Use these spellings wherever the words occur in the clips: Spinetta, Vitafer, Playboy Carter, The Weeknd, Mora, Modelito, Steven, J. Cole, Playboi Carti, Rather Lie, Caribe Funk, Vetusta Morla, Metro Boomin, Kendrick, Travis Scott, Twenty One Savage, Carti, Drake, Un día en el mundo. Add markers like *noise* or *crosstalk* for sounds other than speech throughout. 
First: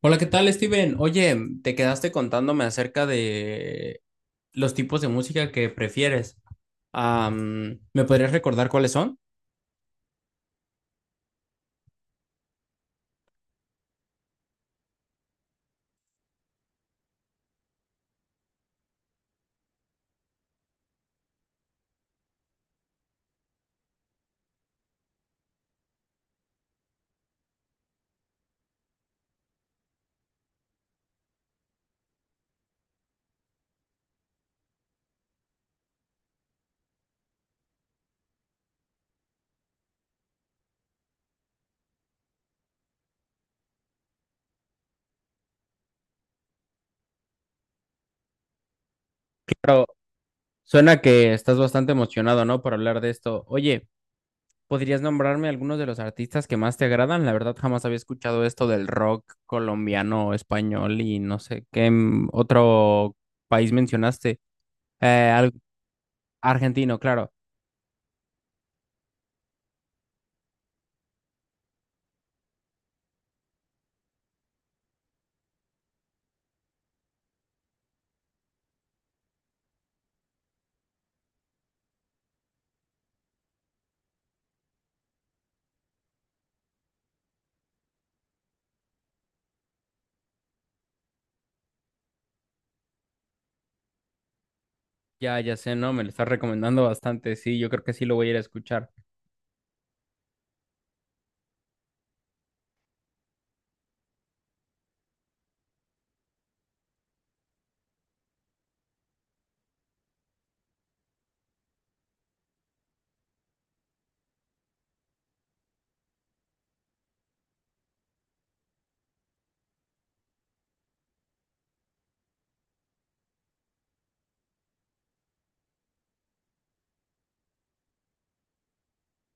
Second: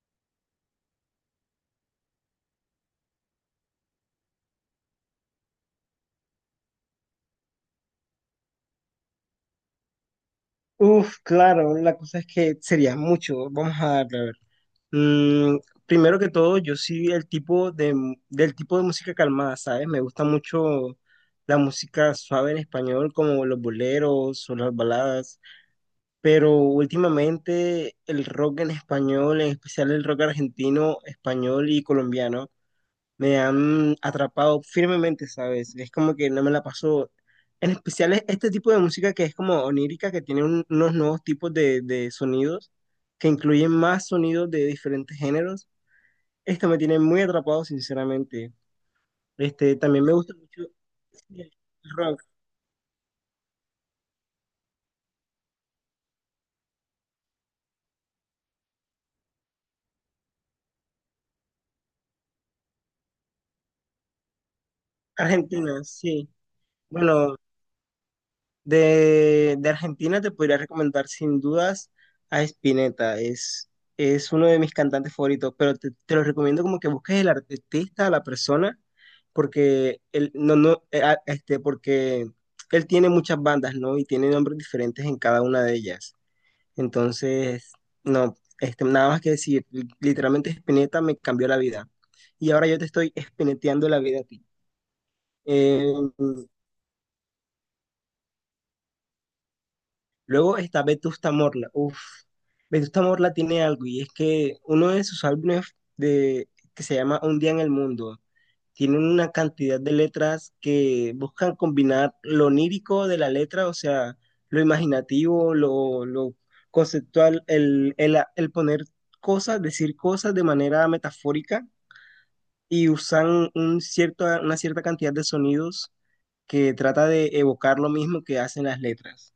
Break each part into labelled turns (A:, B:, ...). A: Hola, ¿qué tal, Steven? Oye, te quedaste contándome acerca de los tipos de música que prefieres. ¿Me podrías recordar cuáles son?
B: Uf, claro, la cosa es que sería mucho. Vamos a darle, a ver. Mm, Primero que todo, yo sí del tipo de música calmada, ¿sabes? Me gusta mucho la música suave en español, como los boleros o las baladas, pero últimamente el rock en español, en especial el rock argentino, español y colombiano me han atrapado firmemente, ¿sabes? Es como que no me la paso. En especial es este tipo de música que es como onírica, que tiene unos nuevos tipos de sonidos, que incluyen más sonidos de diferentes géneros. Esto me tiene muy atrapado, sinceramente. Este,
A: Claro,
B: también me gusta mucho
A: suena que
B: el
A: estás bastante
B: rock
A: emocionado, ¿no? Por hablar de esto. Oye, ¿podrías nombrarme algunos de los artistas que más te agradan? La verdad, jamás había escuchado esto del rock colombiano, español y no sé qué otro país mencionaste. Eh, al-
B: argentino, sí.
A: argentino, claro.
B: Bueno, de, de Argentina te podría recomendar sin dudas a Spinetta, es uno de mis cantantes favoritos, pero te lo recomiendo como que busques el artista, la persona, porque él tiene muchas bandas, ¿no? Y tiene nombres diferentes en cada una de ellas. Entonces, no, nada más que decir, literalmente Spinetta me cambió la vida. Y ahora yo te estoy espineteando la vida a ti.
A: Ya, ya sé, ¿no? Me lo
B: Eh,
A: estás recomendando bastante. Sí, yo creo que sí lo voy a ir a escuchar.
B: Luego está Vetusta Morla. Uf, Vetusta Morla tiene algo y es que uno de sus álbumes que se llama Un día en el mundo tiene una cantidad de letras que buscan combinar lo onírico de la letra, o sea, lo imaginativo, lo conceptual, el poner cosas, decir cosas de manera metafórica y usan un cierto, una cierta cantidad de sonidos que trata de evocar lo mismo que hacen las letras.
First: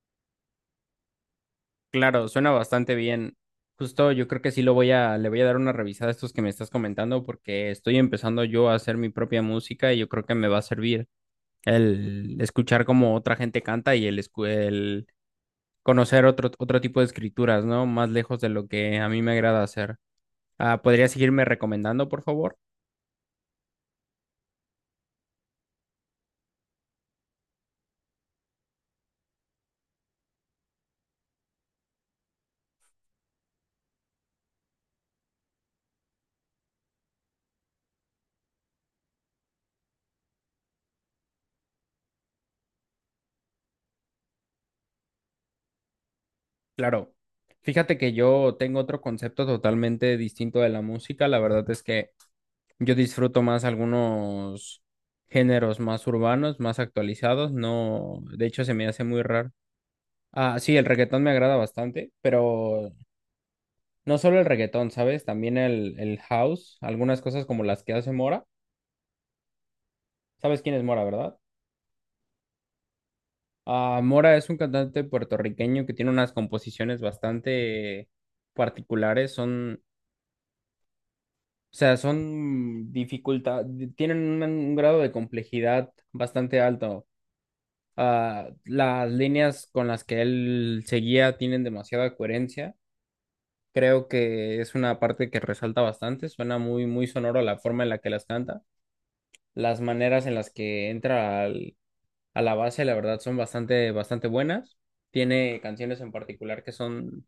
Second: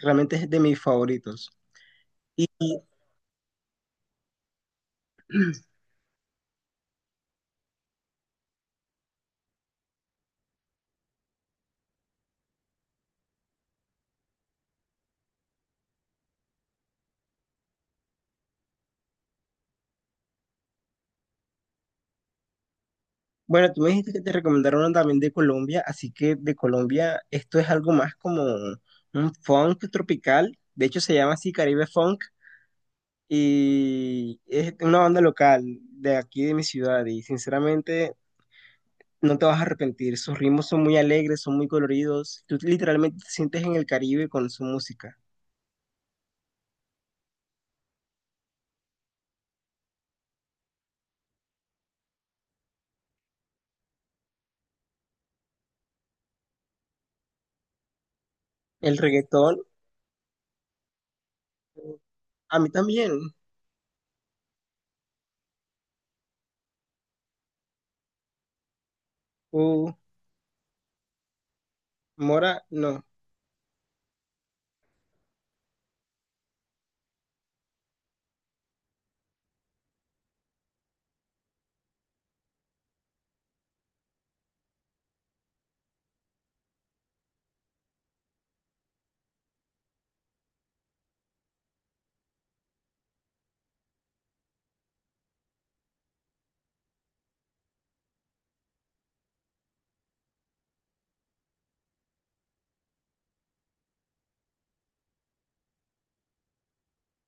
B: Realmente es de mis favoritos.
A: Claro, suena bastante bien. Justo yo creo que sí lo voy a, le voy a dar una revisada a estos que me estás comentando porque estoy empezando yo a hacer mi propia música y yo creo que me va a servir el escuchar cómo otra gente canta y el conocer otro tipo de escrituras, ¿no? Más lejos de lo que a mí me agrada hacer. ¿Podría seguirme recomendando, por favor?
B: Bueno, tú me dijiste que te recomendaron una también de Colombia, así que de Colombia esto es algo más como un funk tropical, de hecho se llama así Caribe Funk y es una banda local de aquí de mi ciudad y sinceramente no te vas a arrepentir, sus ritmos son muy alegres, son muy coloridos, tú literalmente te sientes en el Caribe con su música.
A: Claro. Fíjate que yo tengo otro concepto totalmente distinto de la música. La verdad es que yo disfruto más algunos géneros más urbanos, más actualizados. No, de hecho se me
B: El
A: hace muy raro.
B: reggaetón,
A: Ah, sí, el reggaetón me agrada bastante,
B: a mí
A: pero
B: también,
A: no solo el reggaetón, ¿sabes? También el house, algunas cosas como las que hace Mora.
B: uh,
A: ¿Sabes quién es Mora, verdad?
B: Mora, no,
A: Ah, Mora es un cantante puertorriqueño que tiene unas composiciones bastante particulares. Son, o sea, son dificultad, tienen un grado de complejidad bastante alto. Las líneas con las que él seguía tienen demasiada coherencia. Creo que es una parte que resalta bastante. Suena muy, muy sonoro la forma en la que las canta. Las maneras en las que a la base, la verdad, son bastante, bastante buenas. Tiene canciones en particular que son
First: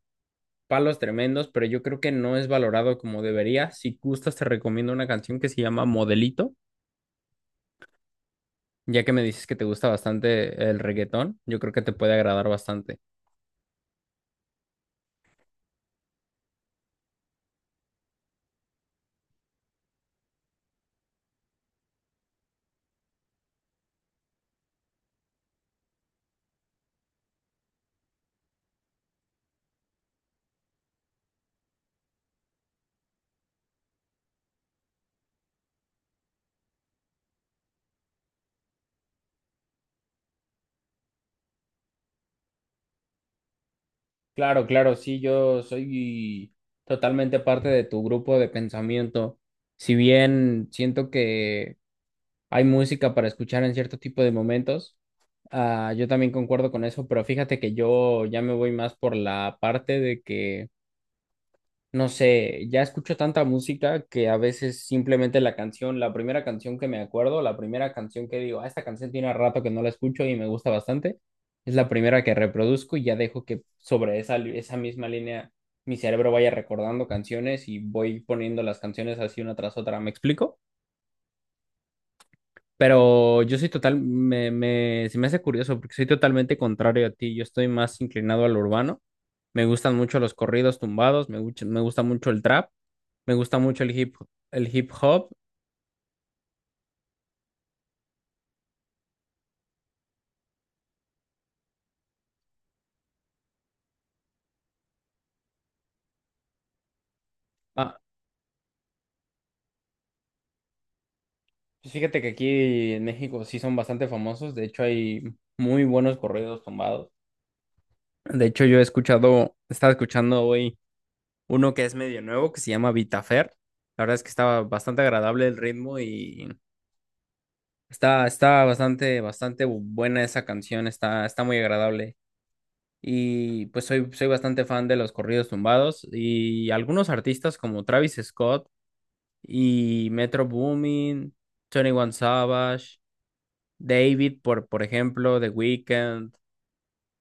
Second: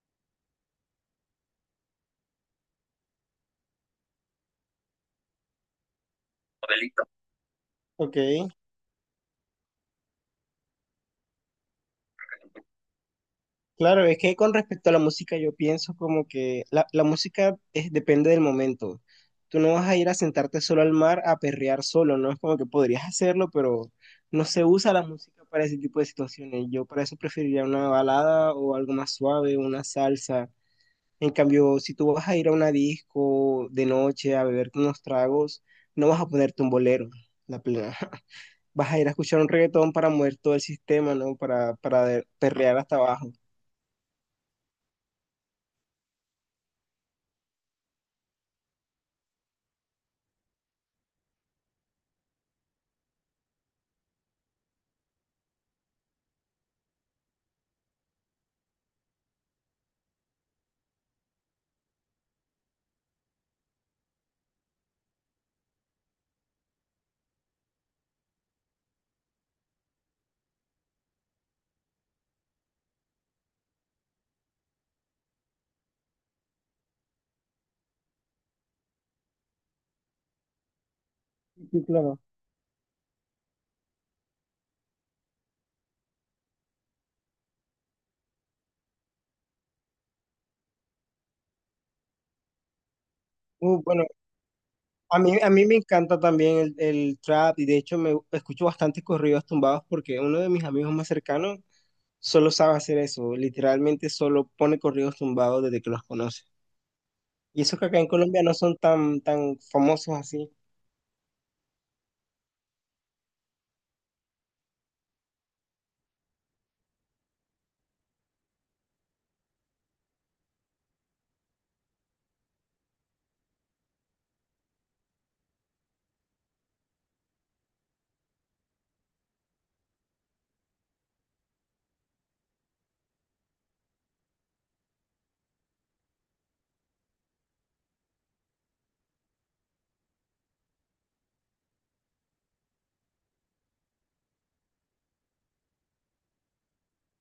A: palos tremendos, pero yo creo que no es valorado como debería. Si gustas, te recomiendo una canción que se llama Modelito,
B: ok.
A: ya que me dices que te gusta bastante el reggaetón. Yo creo que te puede agradar bastante.
B: Claro, es que con respecto a la música, yo pienso como que la música es- depende del momento. Tú no vas a ir a sentarte solo al mar a perrear solo, no es como que podrías hacerlo, pero no se usa la música para ese tipo de situaciones. Yo para eso preferiría una balada o algo más suave, una salsa. En cambio, si tú vas a ir a una disco de noche a beberte unos tragos, no vas a ponerte un bolero, la plena. *laughs* Vas a ir a escuchar un reggaetón para mover todo el sistema, ¿no? Para perrear hasta abajo.
A: Claro, claro, sí, yo soy totalmente parte de tu grupo de pensamiento. Si bien siento que hay música para escuchar en cierto tipo de momentos, yo también concuerdo con eso, pero fíjate que yo ya me voy más por la parte de que no sé, ya escucho tanta música que a veces simplemente la canción, la primera canción que me acuerdo, la primera canción que digo, ah, esta canción tiene rato que no la escucho y me gusta bastante, es la primera que reproduzco y ya dejo que sobre esa misma línea mi cerebro vaya recordando canciones y voy poniendo las canciones así una tras otra, ¿me explico?
B: Sí, claro.
A: Pero yo soy total, se me hace curioso porque soy totalmente contrario a ti, yo estoy más inclinado al urbano, me gustan mucho los corridos tumbados, me gusta mucho el trap. Me gusta
B: Uh,
A: mucho
B: bueno,
A: el hip
B: a
A: hop.
B: mí, a mí me encanta también el trap y de hecho me escucho bastante corridos tumbados porque uno de mis amigos más cercanos solo sabe hacer eso, literalmente solo pone corridos tumbados desde que los conoce. Y eso que
A: Ah,
B: acá en Colombia no son tan, tan famosos así.
A: pues fíjate que aquí en México sí son bastante famosos. De hecho, hay muy buenos corridos tumbados. De hecho, yo he escuchado, estaba escuchando hoy uno que es medio nuevo, que se llama Vitafer. La verdad es que estaba bastante agradable el ritmo y está, está bastante, bastante buena esa canción. Está, está muy agradable. Y pues soy, soy bastante fan de los corridos tumbados y algunos artistas como Travis Scott y Metro Boomin, Twenty One Savage, por ejemplo, The Weeknd,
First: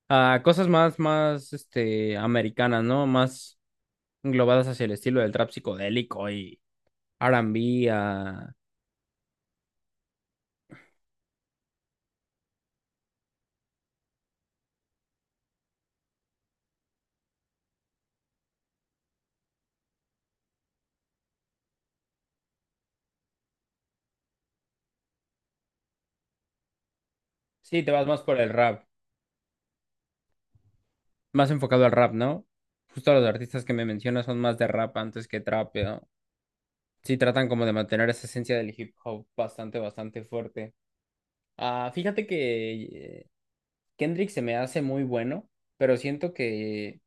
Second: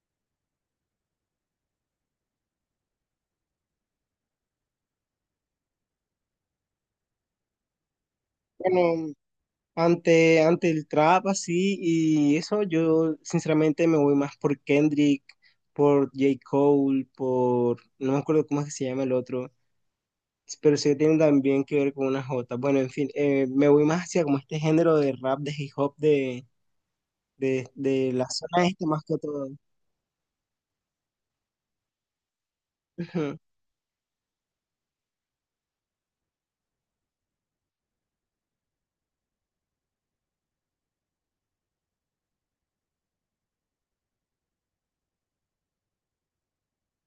A: ah, cosas más, más, este, americanas, ¿no? Más englobadas hacia el estilo del trap psicodélico y R&B, ah,
B: Bueno, ante el trap así y eso yo sinceramente me voy más por Kendrick, por J. Cole, por, no me acuerdo cómo es que se llama el otro, pero sí que tienen también que ver con una jota. Bueno, en fin, me voy más hacia como este género de rap, de hip hop, de, de,
A: sí, te vas
B: de
A: más
B: la
A: por el
B: zona
A: rap,
B: este más que todo.
A: más enfocado al rap, ¿no? Justo los
B: Ujú.
A: artistas que me mencionas son más de rap antes que trap, ¿no? Sí, tratan como de mantener esa esencia del hip hop bastante, bastante fuerte. Ah, fíjate que Kendrick se me hace muy bueno, pero siento que,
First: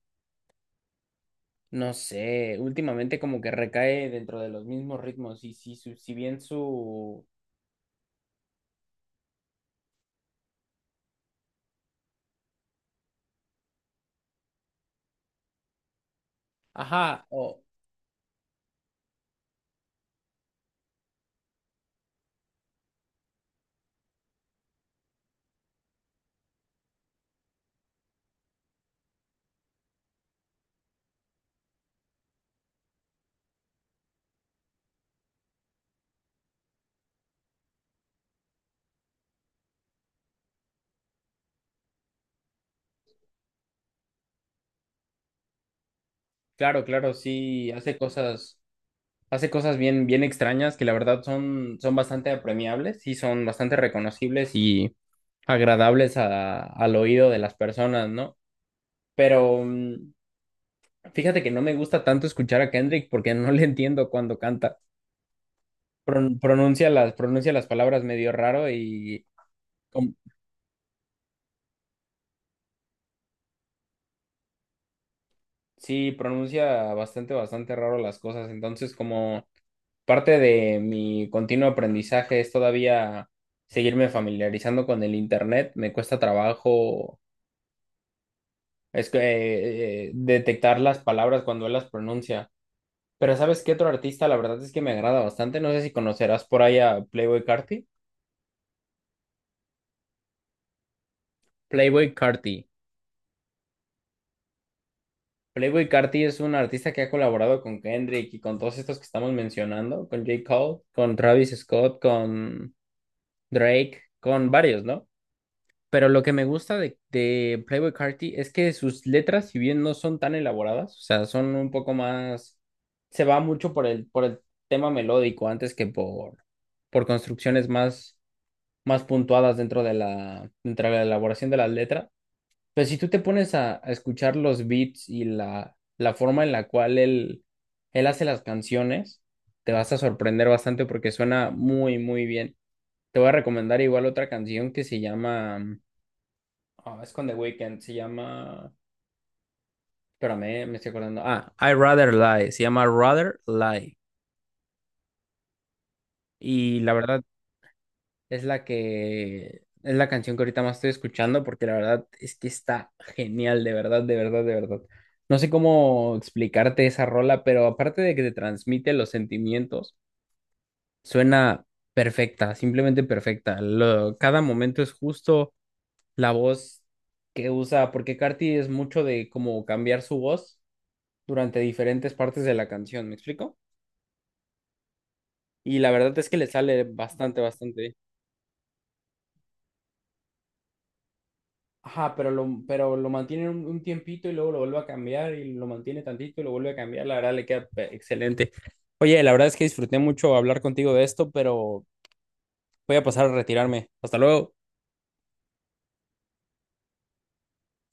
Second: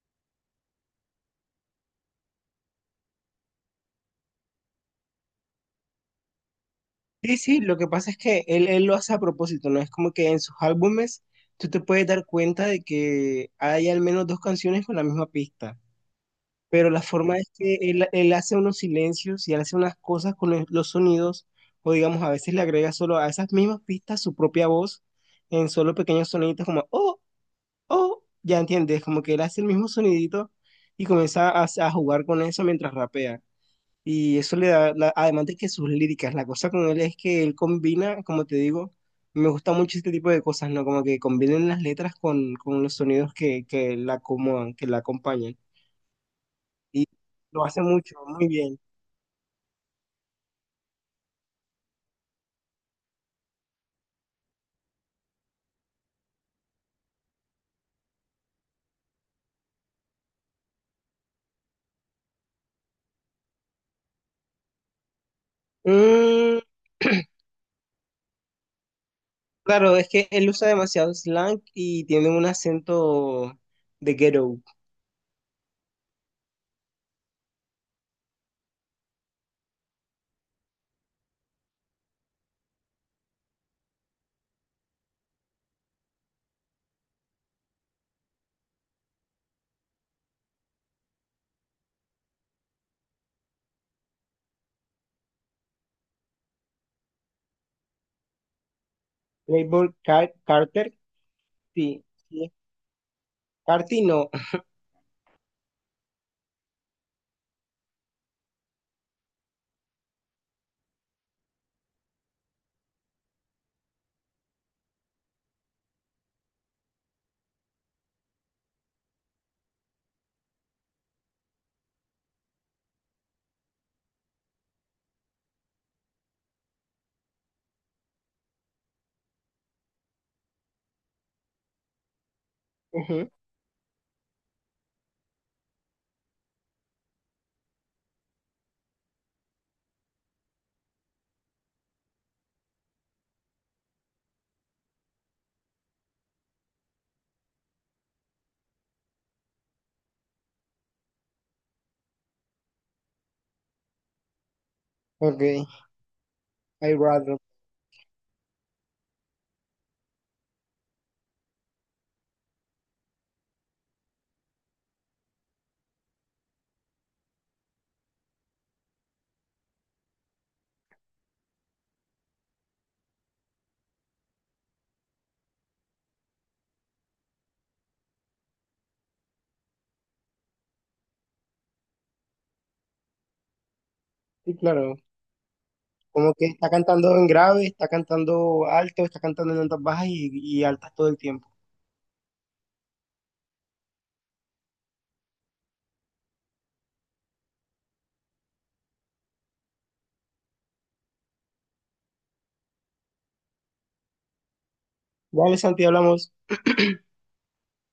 A: no sé, últimamente como que recae dentro de los mismos ritmos si bien su...
B: Sí, sí, lo que pasa es que él lo hace a propósito, ¿no? Es como que en sus álbumes tú te puedes dar cuenta de que hay al menos dos canciones con la misma pista, pero la
A: Ajá,
B: forma es
A: o
B: que él hace unos silencios y él hace unas cosas con los sonidos, o digamos, a veces le agrega solo a esas mismas pistas su propia voz en solo pequeños soniditos como, oh, O, ya entiendes, como que él hace el mismo sonidito y comienza a jugar con eso mientras rapea. Y eso le da, la- además de que sus líricas, la cosa con él es que él combina, como te digo, me gusta mucho este tipo de cosas, ¿no? Como que combinen las letras con los sonidos que la acomodan, que la acompañan.
A: claro, claro,
B: Lo
A: sí,
B: hace mucho, muy bien.
A: hace cosas bien, bien extrañas que la verdad son, son bastante apremiables y son bastante reconocibles y agradables al oído de las personas, ¿no? Pero fíjate que no me gusta tanto escuchar a Kendrick porque no le entiendo cuando canta.
B: Mm,
A: Pronuncia
B: *clears throat*
A: pronuncia las palabras medio raro y
B: claro, es
A: com-
B: que él usa demasiado slang y tiene un acento de ghetto.
A: sí, pronuncia bastante, bastante raro las cosas. Entonces, como parte de mi continuo aprendizaje es todavía seguirme familiarizando con el internet. Me cuesta trabajo es que, detectar las palabras cuando él las pronuncia. Pero ¿sabes qué otro artista? La verdad es que me agrada bastante. No sé si conocerás por ahí a Playboy Carti.
B: Playboy Car- Carter, sí,
A: Playboy
B: sí.
A: Carti.
B: Carti no.
A: Playboi Carti es un artista que ha colaborado con Kendrick y con todos estos que estamos mencionando, con J. Cole, con Travis Scott, con Drake, con varios, ¿no? Pero lo que me gusta de Playboi Carti es que sus letras, si bien no son tan elaboradas, o sea, son un poco más, se va mucho por el tema melódico antes que por construcciones más, más puntuadas dentro de dentro de la elaboración de las letras. Pero si tú te
B: *laughs*
A: pones a escuchar los beats y la forma en la cual él hace las canciones, te vas a sorprender bastante porque suena muy, muy bien. Te voy a recomendar igual otra canción que se llama, ah, es con The Weeknd, se llama, espérame, me estoy acordando. Ah, I Rather Lie, se llama Rather Lie.
B: Ok,
A: Y la
B: I
A: verdad
B: rather.
A: es la que es la canción que ahorita más estoy escuchando porque la verdad es que está genial, de verdad, de verdad, de verdad. No sé cómo explicarte esa rola, pero aparte de que te transmite los sentimientos, suena perfecta, simplemente perfecta. Cada momento es justo la voz que usa, porque Carti es mucho de como cambiar su voz durante diferentes partes de la canción, ¿me explico?
B: Sí, claro.
A: Y la verdad es
B: Como
A: que le
B: que está
A: sale
B: cantando en
A: bastante,
B: grave,
A: bastante
B: está
A: bien.
B: cantando alto, está cantando en notas bajas y altas todo el tiempo.
A: Ajá, pero pero lo mantiene un tiempito y luego lo vuelve a cambiar y lo mantiene tantito y lo vuelve a cambiar. La verdad le queda excelente. Oye, la verdad es que disfruté mucho hablar contigo de esto, pero voy a pasar a retirarme. Hasta luego.
B: Vale, Santi, hablamos.